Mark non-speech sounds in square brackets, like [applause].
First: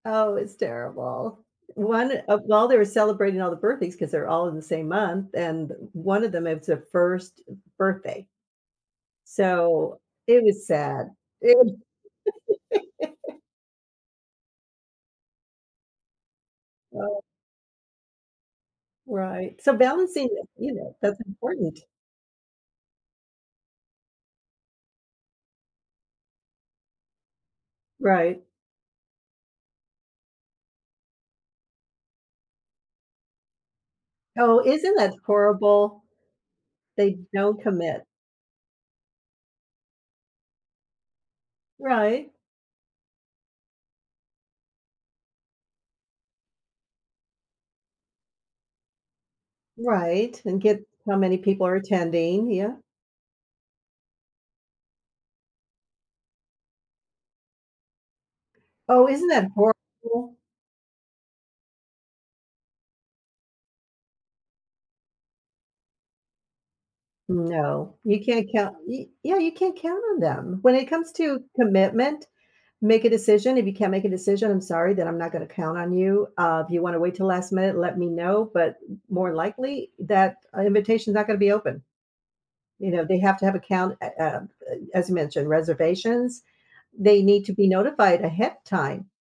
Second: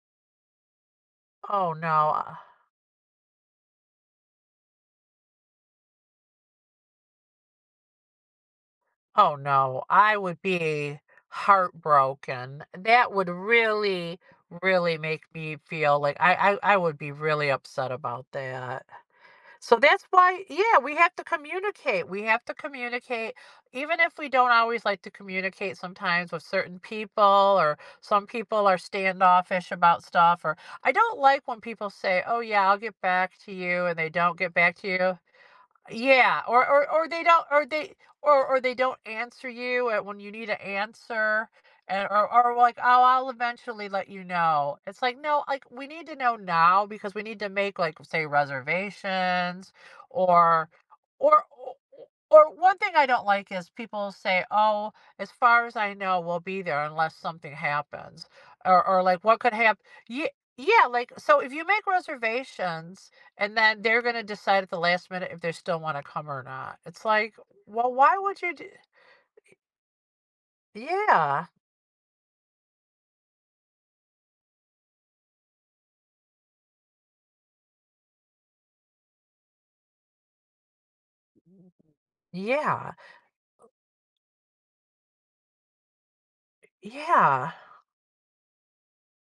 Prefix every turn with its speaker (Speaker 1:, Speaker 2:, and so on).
Speaker 1: Oh, it's terrible.
Speaker 2: Oh,
Speaker 1: One,
Speaker 2: no
Speaker 1: uh
Speaker 2: [sighs]
Speaker 1: while they were celebrating all the birthdays, 'cause they're all in the same month, and one of them, it's a 1st birthday.
Speaker 2: Oh, no.
Speaker 1: So,
Speaker 2: I would
Speaker 1: it was
Speaker 2: be
Speaker 1: sad. It
Speaker 2: heartbroken. That would
Speaker 1: [laughs]
Speaker 2: really, really make me feel like I I I would be
Speaker 1: Well
Speaker 2: really upset about that.
Speaker 1: Right. So,
Speaker 2: So, that's
Speaker 1: balancing,
Speaker 2: why
Speaker 1: you
Speaker 2: yeah, we
Speaker 1: know,
Speaker 2: have
Speaker 1: that's
Speaker 2: to
Speaker 1: important.
Speaker 2: communicate, we have to communicate even if we don't always like to communicate sometimes with certain people, or some
Speaker 1: Right.
Speaker 2: people are standoffish about stuff, or I don't like when people say, "Oh yeah, I'll get back to you," and they don't get
Speaker 1: Oh,
Speaker 2: back to
Speaker 1: isn't that
Speaker 2: you
Speaker 1: horrible?
Speaker 2: Yeah. Or or or
Speaker 1: They
Speaker 2: they don't,
Speaker 1: don't
Speaker 2: or they
Speaker 1: commit.
Speaker 2: or or they don't answer you at when you need an answer and or
Speaker 1: Right.
Speaker 2: or, like, "Oh, I'll eventually let you know." It's, like, "No, like, we need to know now because we need to make," like, say, "reservations,"
Speaker 1: Right, and
Speaker 2: or,
Speaker 1: get how many
Speaker 2: o
Speaker 1: people are
Speaker 2: o
Speaker 1: attending
Speaker 2: or
Speaker 1: yeah.
Speaker 2: one thing I don't like is people say, "Oh, as far as I know we'll be there unless something happens." Or or
Speaker 1: Oh,
Speaker 2: like
Speaker 1: isn't
Speaker 2: what
Speaker 1: that
Speaker 2: could hap Y
Speaker 1: horrible?
Speaker 2: yeah, like So, if you make reservations and then they're gonna decide at the last minute if they still wanna come or not. It's, like, "Well,
Speaker 1: No.
Speaker 2: why
Speaker 1: You
Speaker 2: would
Speaker 1: can't
Speaker 2: you d"
Speaker 1: count Y yeah, you can't count on them. When it comes to
Speaker 2: Yeah.
Speaker 1: commitment, make a decision if you can't make a decision, I'm sorry, then I'm not gonna count on you. Uh, if you wanna wait till last minute, let me know, but m more likely that invitation's not gonna be
Speaker 2: Mhm.
Speaker 1: open. You
Speaker 2: Yeah.
Speaker 1: know, they have to have a count, ah, uh, uh, as you mentioned, reservations. They need to
Speaker 2: Yeah.
Speaker 1: be notified ahead of time.